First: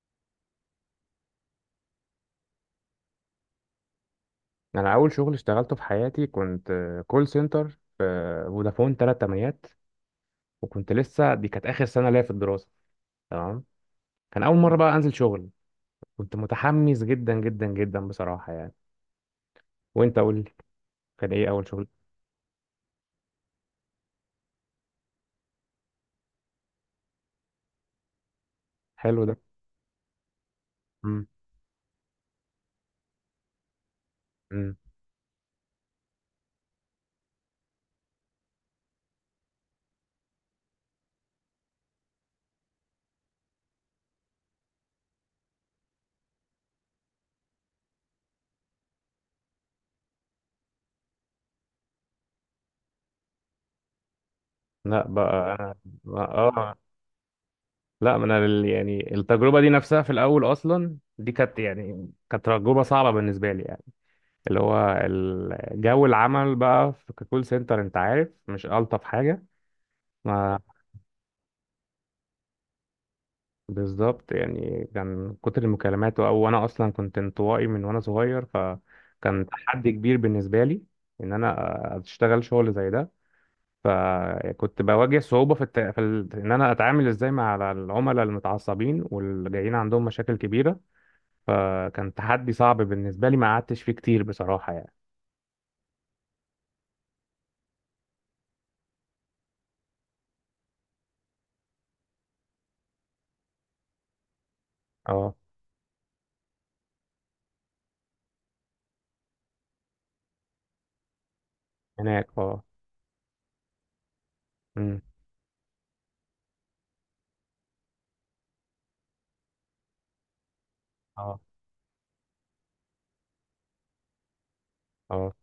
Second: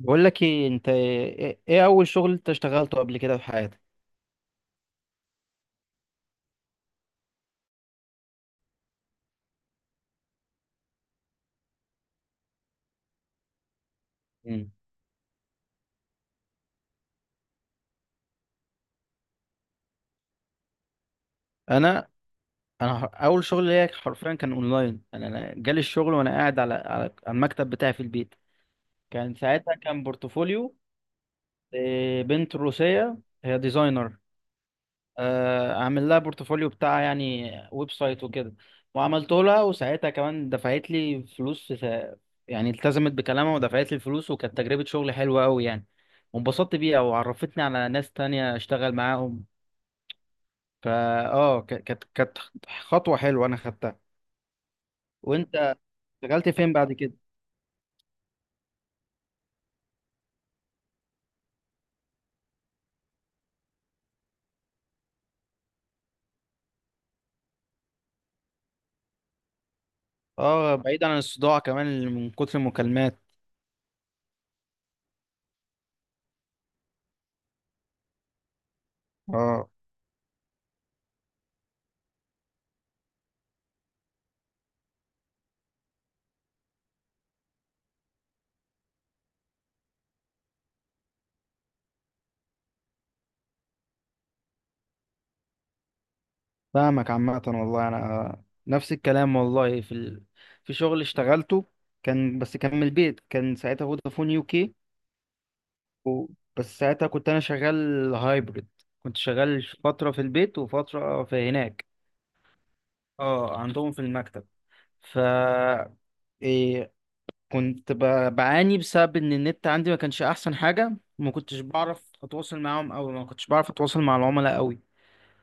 بقول لك ايه، انت ايه إيه اول شغل انت اشتغلته قبل كده في حياتك؟ انا اول شغل اشتغلته في حياتي كنت كول سنتر في فودافون ثلاث تمانيات. وكنت لسه، دي كانت اخر سنه ليا في الدراسه، تمام. كان اول مم. مره بقى انزل شغل، كنت متحمس جدا جدا جدا بصراحه يعني. وانت قول لي، كان ايه اول شغل؟ انا انا اول شغل ليا حرفيا كان اونلاين. انا جالي الشغل وانا قاعد على على المكتب بتاعي في البيت. حلو كان ده. ساعتها كان بورتفوليو امم بنت روسية، هي ديزاينر. امم اعمل لها بورتفوليو بتاع يعني ويب سايت وكده. وعملته لها وساعتها كمان دفعت لي فلوس في يعني التزمت بكلامها ودفعت لي الفلوس، وكانت تجربة شغل حلوة قوي يعني. وانبسطت بيها وعرفتني على ناس تانية اشتغل معاهم. فا اه ك- كانت كانت خطوة حلوة انا خدتها. لا بقى. انا وانت اه. اشتغلت فين آه. بعد كده؟ لا، ما انا يعني التجربه دي نفسها في الاول، اصلا دي كانت يعني كانت تجربه صعبه بالنسبه لي يعني. اللي هو جو العمل بقى في كول سنتر، انت عارف، مش الطف حاجه. ما اه، بعيد عن الصداع كمان اللي من كتر المكالمات. بالظبط يعني، كان من كتر المكالمات، او انا اصلا كنت انطوائي من وانا صغير، فكان اه، تحدي كبير بالنسبه لي ان انا اشتغل شغل زي ده. فكنت بواجه صعوبه في ان انا اتعامل ازاي مع العملاء المتعصبين واللي جايين عندهم مشاكل كبيره. فكان تحدي صعب بالنسبه لي، ما قعدتش فيه كتير بصراحه يعني. فاهمك. عامة والله انا نفس الكلام. والله في شغل اشتغلته، كان بس كان من البيت، كان ساعتها فودافون يو كي اه. و... بس ساعتها كنت انا شغال هايبرد. كنت شغال فترة في البيت وفترة في هناك. هناك اه. اه، عندهم في المكتب. امم ف إيه، كنت بعاني بسبب ان النت عندي ما كانش احسن حاجه. ما اه كنتش بعرف اتواصل معاهم، او ما كنتش بعرف اتواصل مع العملاء قوي. اه.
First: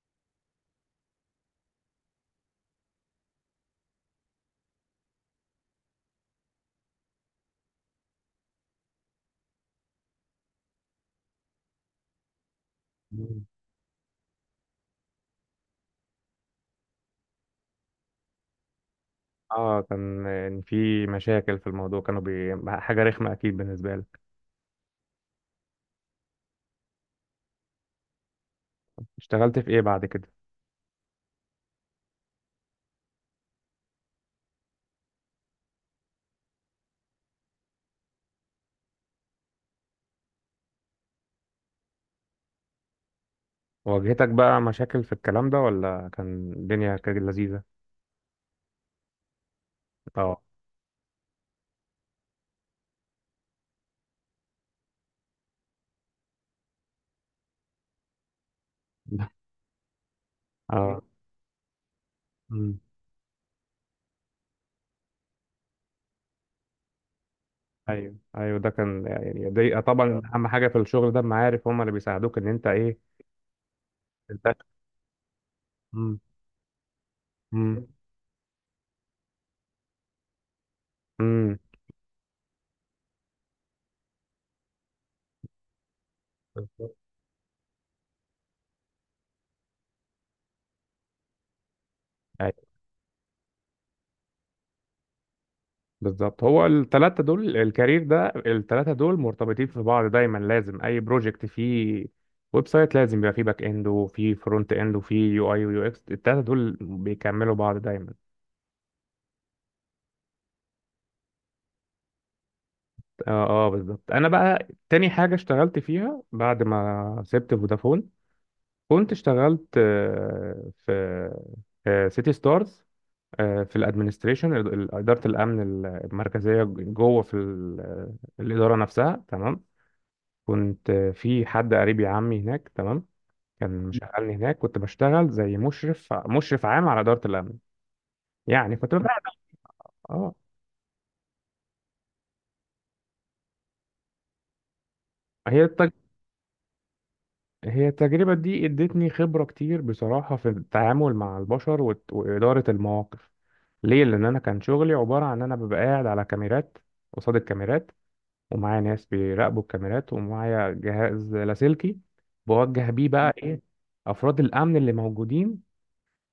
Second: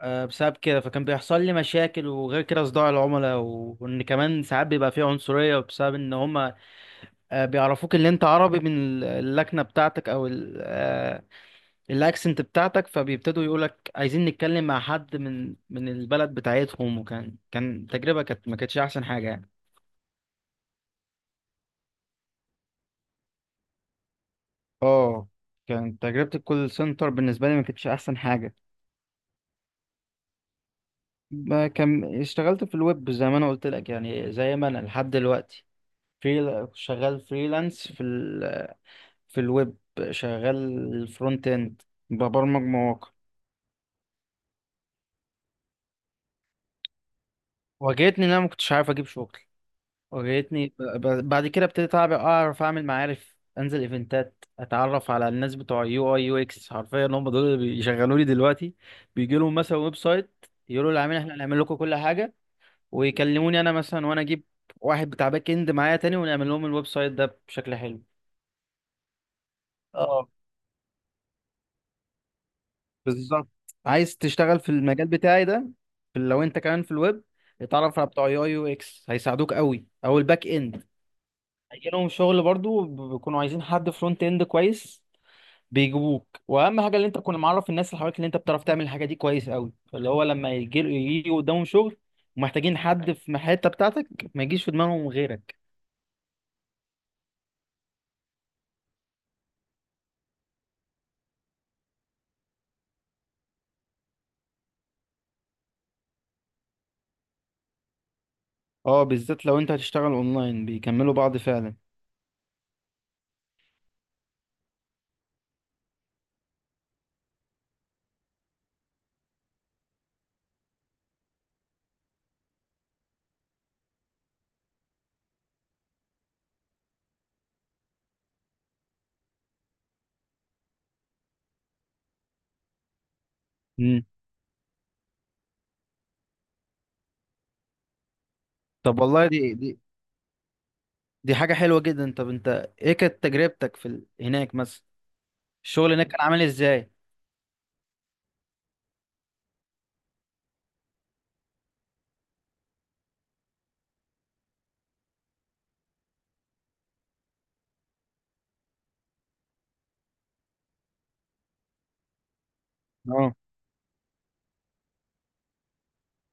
أه بسبب كده فكان بيحصل لي مشاكل، وغير كده صداع العملاء وان كمان ساعات بيبقى فيه عنصريه بسبب ان هما أه بيعرفوك ان انت عربي من اللكنه بتاعتك او ال- أه الاكسنت بتاعتك، فبيبتدوا مم. يقولك عايزين نتكلم مع حد من البلد بتاعتهم. وكان تجربه كانت ما كانتش احسن حاجه يعني. اه، كان في مشاكل في الموضوع، حاجه رخمه اكيد بالنسبه لي. اه، كانت تجربة الكول سنتر بالنسبة لي ما كانتش أحسن حاجة. اشتغلت في ايه بعد كده؟ ما كان اشتغلت في الويب زي ما انا قلت لك يعني، زي ما انا لحد دلوقتي شغال فريلانس في الويب، شغال فرونت اند، ببرمج مواقع. واجهتك بقى مشاكل في الكلام ده، ولا كان الدنيا كانت لذيذة؟ واجهتني ان انا ما كنتش عارف اجيب شغل. اه. بعد كده ابتديت اعرف اعمل معارف، انزل ايفنتات، اتعرف على الناس بتوع يو اي يو اكس. حرفيا هم دول اللي بيشغلوا لي دلوقتي. بيجي لهم مثلا ويب سايت، يقولوا اه. للعميل احنا هنعمل لكم كل حاجه، مم. ويكلموني انا مثلا، وانا اجيب واحد بتاع باك اند معايا تاني ونعمل لهم الويب سايت ده بشكل حلو. ايوه ايوه، ده كان يعني، دي طبعا اه، اهم حاجة في الشغل ده، المعارف هم اللي بيساعدوك ان انت ايه. بالظبط. عايز تشتغل تنتشر. في المجال بتاعي ده. مم. لو انت كمان في الويب امم اتعرف على بتوع يو اكس هيساعدوك قوي، او الباك اند امم هيجي لهم شغل برضو. بيكونوا عايزين حد فرونت اند كويس، بيجيبوك. واهم بالظبط. حاجه اللي انت تكون معرف الناس اللي حواليك اللي انت بتعرف تعمل الحاجه دي كويس قوي، اللي هو لما يجي قدامهم شغل ايوه ومحتاجين حد في الحته بتاعتك ما يجيش في دماغهم غيرك. بالظبط، هو الثلاثة دول الكارير ده، الثلاثة دول مرتبطين في بعض دايما، لازم اي بروجكت فيه ويب سايت لازم يبقى فيه باك اند وفيه فرونت اند وفيه يو اي ويو اكس، الثلاثة دول بيكملوا بعض دايما. اه، بالذات لو انت هتشتغل اونلاين بيكملوا بعض فعلا. اه اه بالظبط. انا بقى تاني حاجه اشتغلت فيها بعد ما سبت فودافون، كنت اشتغلت في في سيتي ستارز. في الادمنستريشن، اداره الامن المركزيه، جوه في الاداره نفسها، تمام. كنت في حد قريبي، عمي، هناك، تمام. كان مم. مشغلني هناك، كنت بشتغل زي مشرف، مشرف عام على اداره الامن يعني. كنت طب ببقى والله دي اه. دي حاجة حلوة جدا. طب انت ايه كانت تجربتك هناك مثلا؟ هي، الشغل هناك كان عامل ازاي؟ هي التجربة دي ادتني خبرة كتير بصراحة في التعامل مع البشر وإدارة المواقف. ليه؟ لأن أنا كان شغلي عبارة عن إن أنا ببقى قاعد على كاميرات، قصاد الكاميرات، ومعايا ناس بيراقبوا الكاميرات، ومعايا جهاز لاسلكي بوجه بيه اه، بقى إيه أفراد الأمن اللي موجودين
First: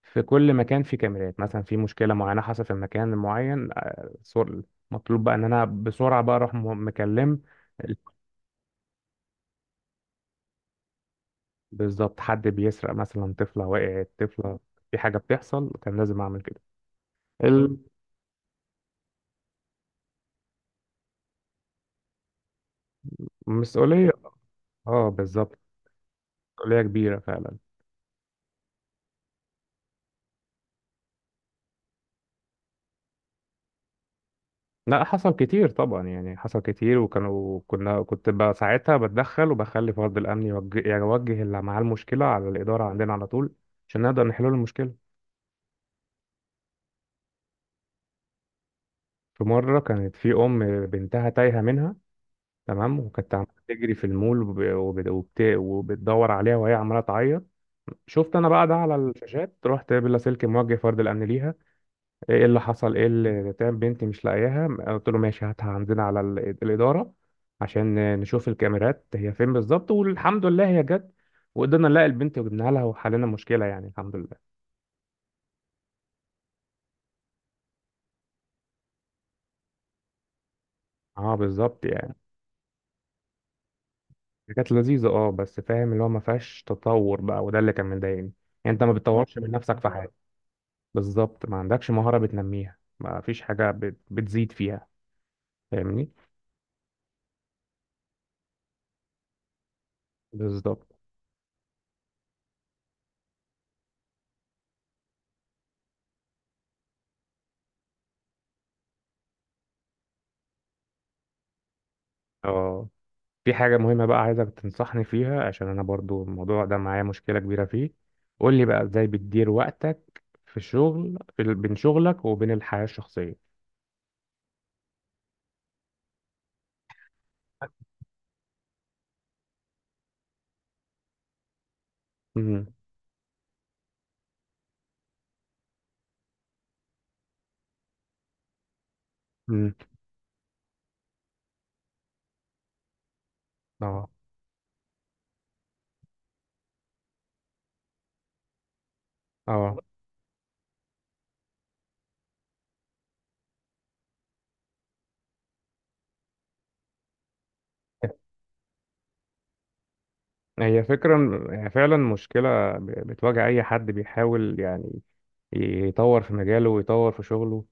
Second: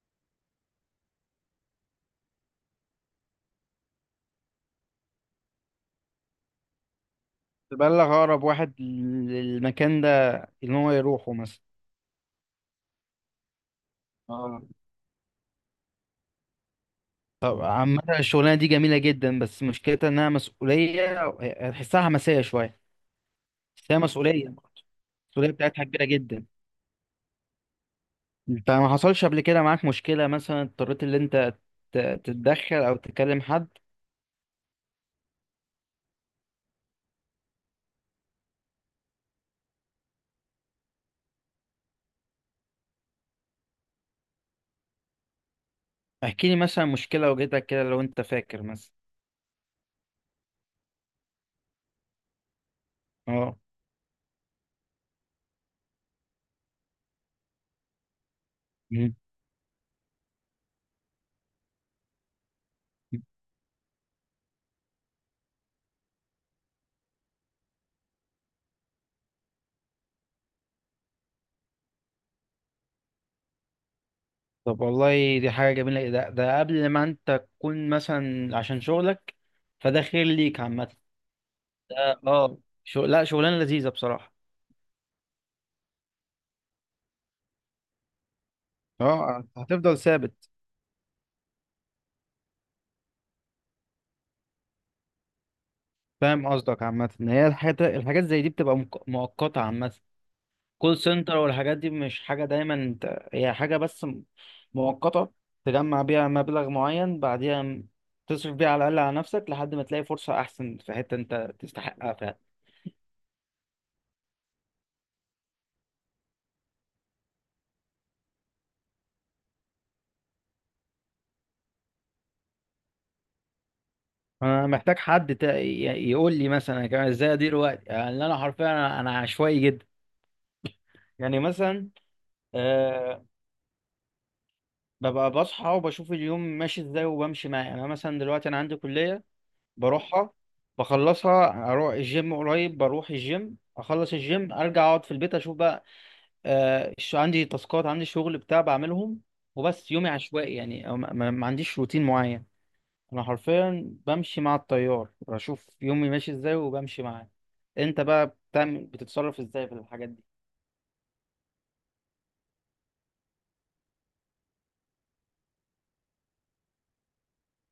في كل مكان، في كاميرات مثلا، في مشكلة معينة حصلت في مكان معين، مطلوب بقى إن أنا بسرعة بقى أروح مكلم. تبلغ اقرب واحد للمكان ده ان هو يروحه مثلا. بالظبط، حد بيسرق مثلا، طفلة وقعت طفلة، اه، في حاجة بتحصل، كان لازم أعمل كده. طب مم. عامة الشغلانة دي جميلة جدا، بس مشكلتها انها مسؤولية. هتحسها حماسية شوية، بس هي المسؤولية. مسؤولية برضه. اه المسؤولية بالظبط، بتاعتها كبيرة جدا. مسؤولية كبيرة فعلا. انت ما حصلش قبل كده معاك مشكلة، مثلا اضطريت ان انت ت- تتدخل او تكلم حد؟ لا حصل كتير طبعا يعني، حصل كتير، وكانوا كنا كنت بقى ساعتها بتدخل، وبخلي فرد الأمن يوجه, يعني يوجه اللي معاه المشكلة على الإدارة عندنا على طول، عشان نقدر نحل له المشكلة. احكي لي مثلا مشكلة واجهتك كده لو انت فاكر مثلا. في مرة كانت في أم بنتها تايهة منها، تمام، وكانت عمالة اه. تجري في المول وبتدور عليها وهي عمالة تعيط. شفت انا بقى ده على مم. الشاشات، رحت بلاسلكي موجه فرد الامن ليها. ايه اللي حصل؟ ايه اللي تعمل؟ بنتي مش لاقياها. قلت له ماشي، هاتها عندنا على الاداره عشان نشوف الكاميرات هي فين بالظبط. والحمد لله هي جت، وقدرنا نلاقي البنت وجبناها لها وحلينا المشكله يعني، الحمد لله. طب والله دي حاجة جميلة. ده ده قبل ما انت تكون مثلا عشان شغلك، فده خير ليك عامة. اه بالظبط يعني. ده- اه شغل، لا شغلانة لذيذة بصراحة. كانت لذيذه اه، بس فاهم اللي هو ما فيهاش تطور بقى، وده اللي كان مضايقني. يعني انت ما بتطورش اه، من نفسك في هتفضل حاجه. ثابت. بالظبط، ما عندكش مهاره بتنميها، ما فيش حاجه بتزيد فيها، فاهمني. فاهم قصدك. عامة ان هي الحاجات زي دي بتبقى مؤقتة عامة. بالظبط. كول سنتر والحاجات دي مش حاجة دايما انت، هي حاجة بس مؤقتة. تجمع بيها مبلغ معين، بعديها تصرف بيها على الأقل على نفسك لحد ما تلاقي فرصة أحسن في حتة أنت تستحقها فعلا. اه، في حاجة مهمة بقى عايزك تنصحني فيها، عشان أنا برضو الموضوع ده معايا مشكلة كبيرة فيه. قول لي بقى إزاي بتدير وقتك في الشغل، في بين شغلك وبين الحياة الشخصية. أنا محتاج حد يقول لي مثلا أنا كمان إزاي أدير وقتي. يعني أنا حرفيا أنا عشوائي جدا. يعني مثلا امم أه ببقى بصحى وبشوف اليوم ماشي إزاي وبمشي معاه. يعني أنا مثلا دلوقتي أنا عندي كلية، امم بروحها، بخلصها، اروح الجيم قريب، بروح الجيم، اه اخلص الجيم، ارجع اقعد في البيت، اشوف بقى عندي تاسكات، عندي شغل بتاع بعملهم. اه. وبس يومي عشوائي يعني، أو ما عنديش روتين معين. انا حرفيا بمشي مع التيار، بشوف يومي ماشي ازاي وبمشي معاه. انت بقى بتتصرف ازاي في الحاجات دي؟ هي فكرة، هي فعلا مشكلة بتواجه أي حد بيحاول يعني يطور في مجاله ويطور في شغله.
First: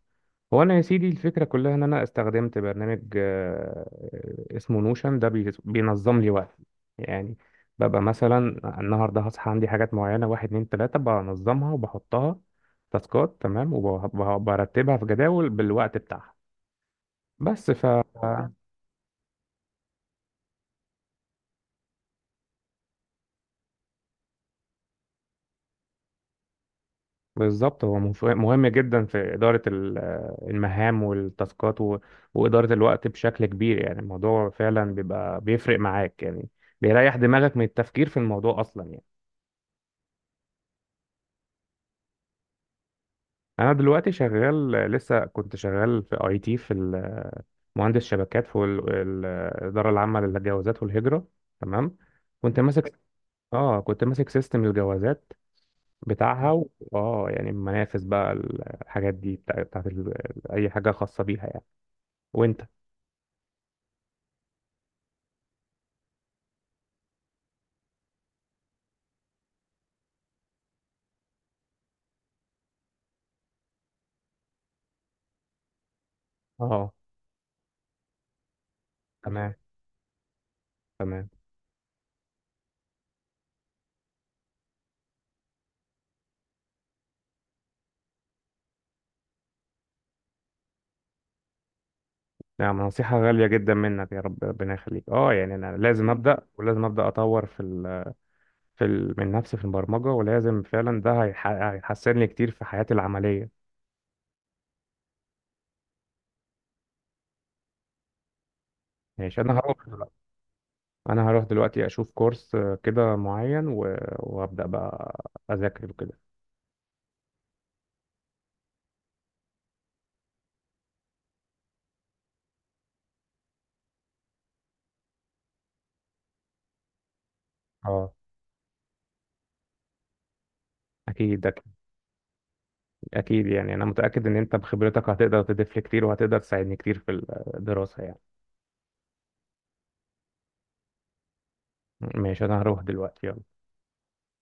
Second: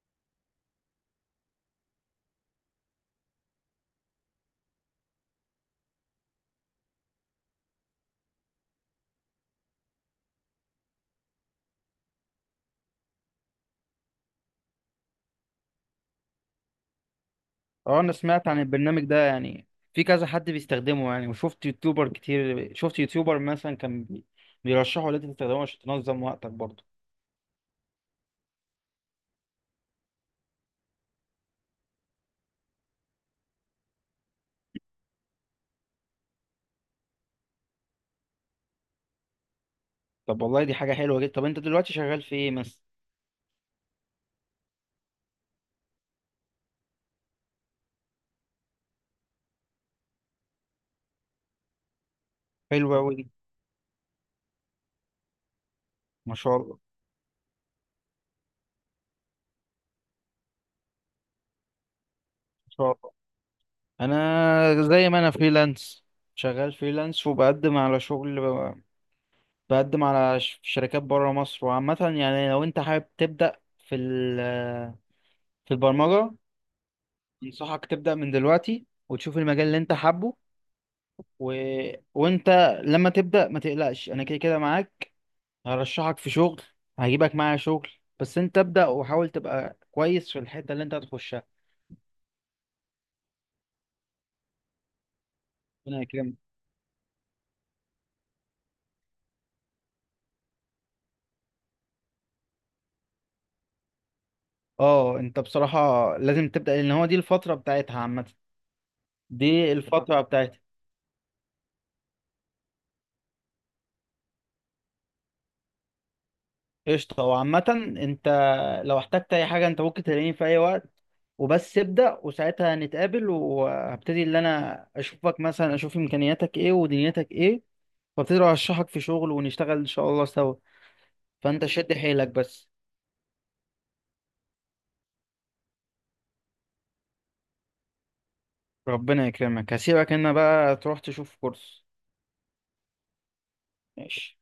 هو انا يا سيدي، الفكره كلها ان انا استخدمت برنامج اسمه نوشن، ده بينظم لي وقتي. يعني ببقى مثلا النهارده هصحى عندي حاجات معينه، واحد اتنين تلاته، بنظمها وبحطها تاسكات تمام، وبرتبها في جداول بالوقت بتاعها. بس ف. اه، انا سمعت تمام. عن البرنامج ده يعني. في كذا حد بيستخدمه يعني. وشفت يوتيوبر كتير، شفت يوتيوبر مثلا كان بيرشحه ان انت تستخدمه عشان تنظم وقتك برضه. بالظبط، هو مهم جدا في اداره المهام والتاسكات واداره الوقت بشكل كبير. يعني الموضوع فعلا بيبقى بيفرق معاك يعني، بيريح دماغك من التفكير في الموضوع اصلا يعني. طب والله دي حاجة حلوة جدا. طب انت دلوقتي شغال في ايه مثلا؟ انا دلوقتي شغال، لسه كنت شغال في اي تي، في مهندس شبكات في الاداره العامه للجوازات والهجره، تمام. كنت حلو ماسك. قوي. اه كنت ماسك سيستم الجوازات ما بتاعها شاء و... الله، اه يعني منافس بقى الحاجات دي، بتاعت اي حاجه خاصه بيها يعني. وانت. ما شاء الله. انا زي ما انا فريلانس، شغال فريلانس وبقدم على شغل، بقدم على شركات بره مصر. وعامة يعني لو انت حابب تبدأ في البرمجة اه. انصحك تبدأ من دلوقتي، وتشوف تمام. المجال اللي انت حابه. تمام. و... وانت لما تبدأ ما تقلقش، انا كده كده معاك، هرشحك في شغل، هجيبك معايا شغل. بس انت ابدأ وحاول تبقى كويس في الحتة اللي انت هتخشها. نعم، نصيحه غاليه جدا منك، يا رب ربنا يخليك. اه يعني انا ربنا لازم يكرمك. ابدا، ولازم ابدا اطور في ال... في ال... من نفسي في البرمجه، ولازم فعلا ده هيحسن لي كتير في حياتي العمليه. اه انت بصراحة لازم تبدأ، لان هو دي الفترة بتاعتها عامة، ماشي، انا دي هروح دلوقتي. الفترة بتاعتي. انا هروح دلوقتي اشوف كورس كده معين و... وابدا بقى اذاكر وكده. قشطة. وعامة انت لو احتجت اي حاجة انت ممكن تلاقيني في اي وقت. وبس ابدأ، وساعتها هنتقابل وهبتدي اللي انا اشوفك مثلا، اشوف امكانياتك ايه ودنيتك ايه، اه وابتدي ارشحك في شغل ونشتغل ان شاء الله سوا. اكيد اكيد. فانت شد حيلك بس. أكيد يعني، انا متاكد ان انت بخبرتك هتقدر تضيف لي كتير، وهتقدر تساعدني كتير في الدراسه يعني. ربنا يكرمك، هسيبك هنا بقى تروح تشوف كورس. ماشي، انا هروح دلوقتي، يلا. ماشي.